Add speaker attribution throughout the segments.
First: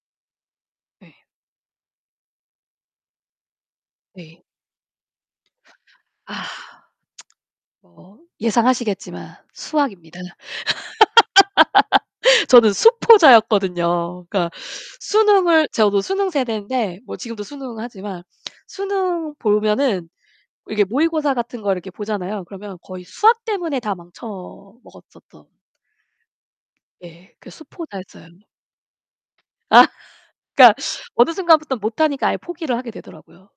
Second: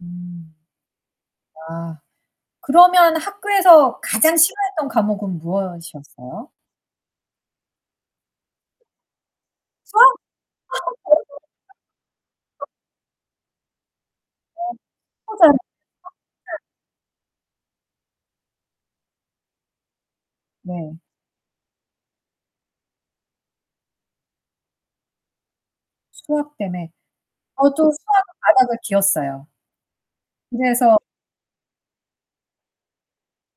Speaker 1: 음.
Speaker 2: 네.
Speaker 1: 아. 그러면 학교에서 가장
Speaker 2: 네.
Speaker 1: 싫어했던 과목은
Speaker 2: 아.
Speaker 1: 무엇이었어요?
Speaker 2: 뭐 예상하시겠지만
Speaker 1: 수학?
Speaker 2: 수학입니다.
Speaker 1: [unintelligible]
Speaker 2: 저는 수포자였거든요. 그러니까 수능을 저도 수능
Speaker 1: [unintelligible]
Speaker 2: 세대인데 뭐 지금도 수능 하지만. 수능 보면은 이렇게
Speaker 1: 네.
Speaker 2: 모의고사 같은 걸 이렇게 보잖아요. 그러면 거의 수학 때문에 다 망쳐 먹었었던.
Speaker 1: 수학 때문에.
Speaker 2: 네. 그
Speaker 1: 어 저도 수학
Speaker 2: 수포자였어요.
Speaker 1: 바닥을 기었어요.
Speaker 2: 아. 그러니까
Speaker 1: 그래서
Speaker 2: 어느 순간부터 못하니까 아예 포기를 하게 되더라고요.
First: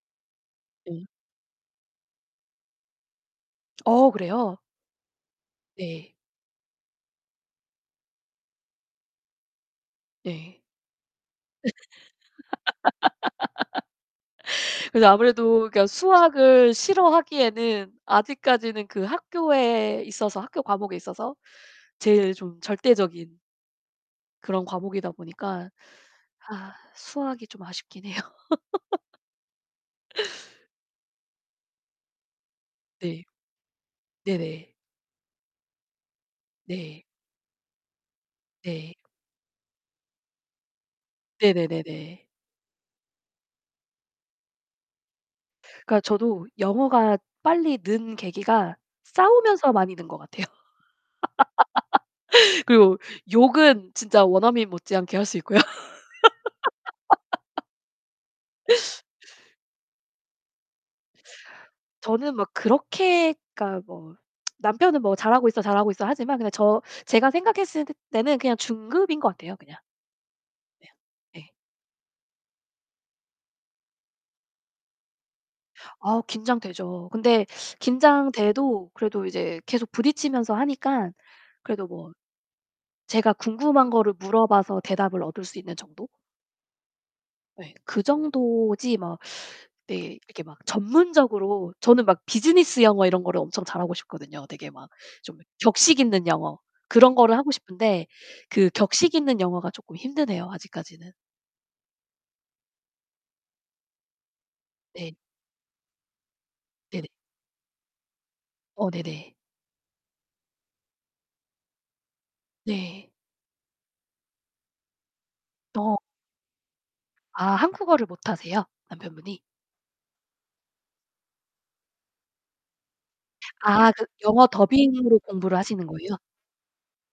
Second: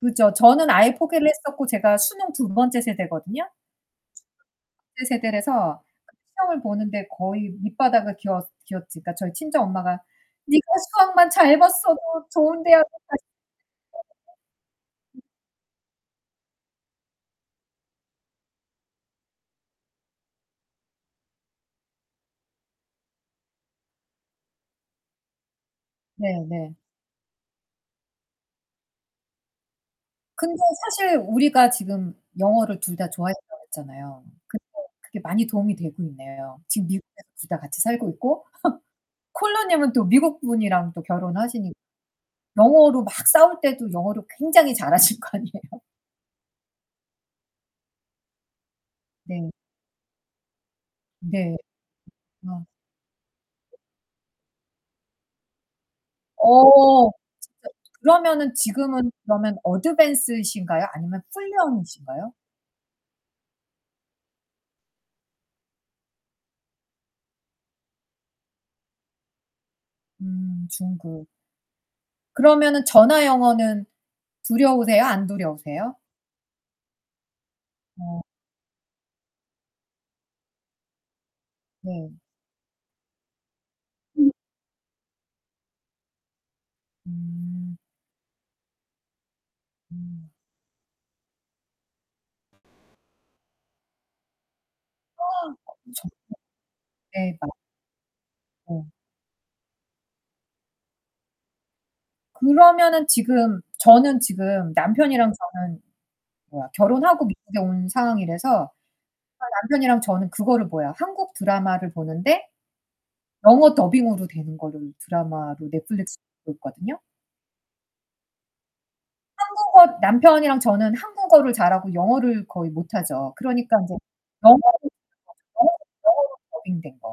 Speaker 1: 그렇죠. 저는 아예
Speaker 2: 네.
Speaker 1: 포기를 했었고 제가 수능 2 번째 세대거든요.
Speaker 2: 어 그래요?
Speaker 1: [unintelligible] 세대라서
Speaker 2: 네.
Speaker 1: 시험을 보는데 거의 밑바닥을 기어 기었지. 그니까 저희 친정 엄마가
Speaker 2: 네.
Speaker 1: "니가 수학만 잘 봤어도 좋은 대학을
Speaker 2: 그래서
Speaker 1: 갔을" [unintelligible]
Speaker 2: 아무래도 그니까 수학을 싫어하기에는 아직까지는 그 학교에 있어서 학교 과목에 있어서 제일 좀 절대적인 그런 과목이다 보니까 아
Speaker 1: 네네.
Speaker 2: 수학이 좀 아쉽긴 해요.
Speaker 1: 근데 사실 우리가 지금 "영어를 둘 다
Speaker 2: 네.
Speaker 1: 좋아했다."고 했잖아요. 근데
Speaker 2: 네네.
Speaker 1: 그게 많이 도움이 되고 있네요. 지금
Speaker 2: 네.
Speaker 1: 미국에서 둘 다 같이 살고 있고.
Speaker 2: 네.
Speaker 1: 콜로 님은 또 미국 분이랑 또 결혼하시니까
Speaker 2: 네네네네.
Speaker 1: 영어로 막 싸울 때도 영어를 굉장히 잘 하실 거 아니에요.
Speaker 2: 그니까 저도 영어가 빨리 는 계기가
Speaker 1: 네.
Speaker 2: 싸우면서 많이 는 것 같아요.
Speaker 1: 네. 어.
Speaker 2: 그리고 욕은 진짜 원어민 못지않게 할 수 있고요.
Speaker 1: 어 잠깐 그러면은 지금은 그러면 Advanced 이신가요, 아니면 Fluent 이신가요?
Speaker 2: 저는 막 그렇게 그니까 뭐 남편은 뭐 "잘하고 있어. 잘하고 있어." 하지만 그냥 저 제가 생각했을 때는 그냥 중급인 것 같아요, 그냥.
Speaker 1: 음
Speaker 2: 네.
Speaker 1: 중급.
Speaker 2: 예.
Speaker 1: 그러면은 전화 영어는 두려우세요, 안 두려우세요?
Speaker 2: 아 긴장되죠. 근데
Speaker 1: 어.
Speaker 2: 긴장돼도 그래도 이제 계속 부딪히면서 하니까 그래도 뭐
Speaker 1: 네.
Speaker 2: 제가 궁금한 거를
Speaker 1: 음.
Speaker 2: 물어 봐서 대답을 얻을 수 있는 정도? 네.
Speaker 1: 음.
Speaker 2: 그 정도지 막 네
Speaker 1: 음.
Speaker 2: 이렇게 막 전문적으로 저는 막 비즈니스 영어 이런 거를 엄청 잘 하고 싶거든요. 되게 막 좀 격식
Speaker 1: 엄청
Speaker 2: 있는 영어, 그런 거를 하고
Speaker 1: 대박.
Speaker 2: 싶은데 그
Speaker 1: 네.
Speaker 2: 격식있는 영어가 쪼끔 힘드네요, 아직까지는.
Speaker 1: 그러면은 지금 저는 지금
Speaker 2: 네.
Speaker 1: 남편이랑 저는 뭐야?
Speaker 2: 네네.
Speaker 1: 결혼하고 미국에 온 상황이라서
Speaker 2: 어 네네.
Speaker 1: 남편이랑 저는 그거를 뭐야? 한국 드라마를 보는데
Speaker 2: 네.
Speaker 1: 영어 더빙으로 되는 거를 드라마로
Speaker 2: 어.
Speaker 1: 넷플릭스 보고 있거든요.
Speaker 2: 아 한국어를 못하세요? 남편분이?
Speaker 1: 한국어 남편이랑 저는 한국어를 잘 하고 영어를 거의 못하죠. 그러니까
Speaker 2: 아
Speaker 1: 인제
Speaker 2: 그 영어
Speaker 1: 영어로
Speaker 2: 더빙으로 공부를
Speaker 1: 영어로
Speaker 2: 하시는 거예요?
Speaker 1: 영어로 더빙된 거.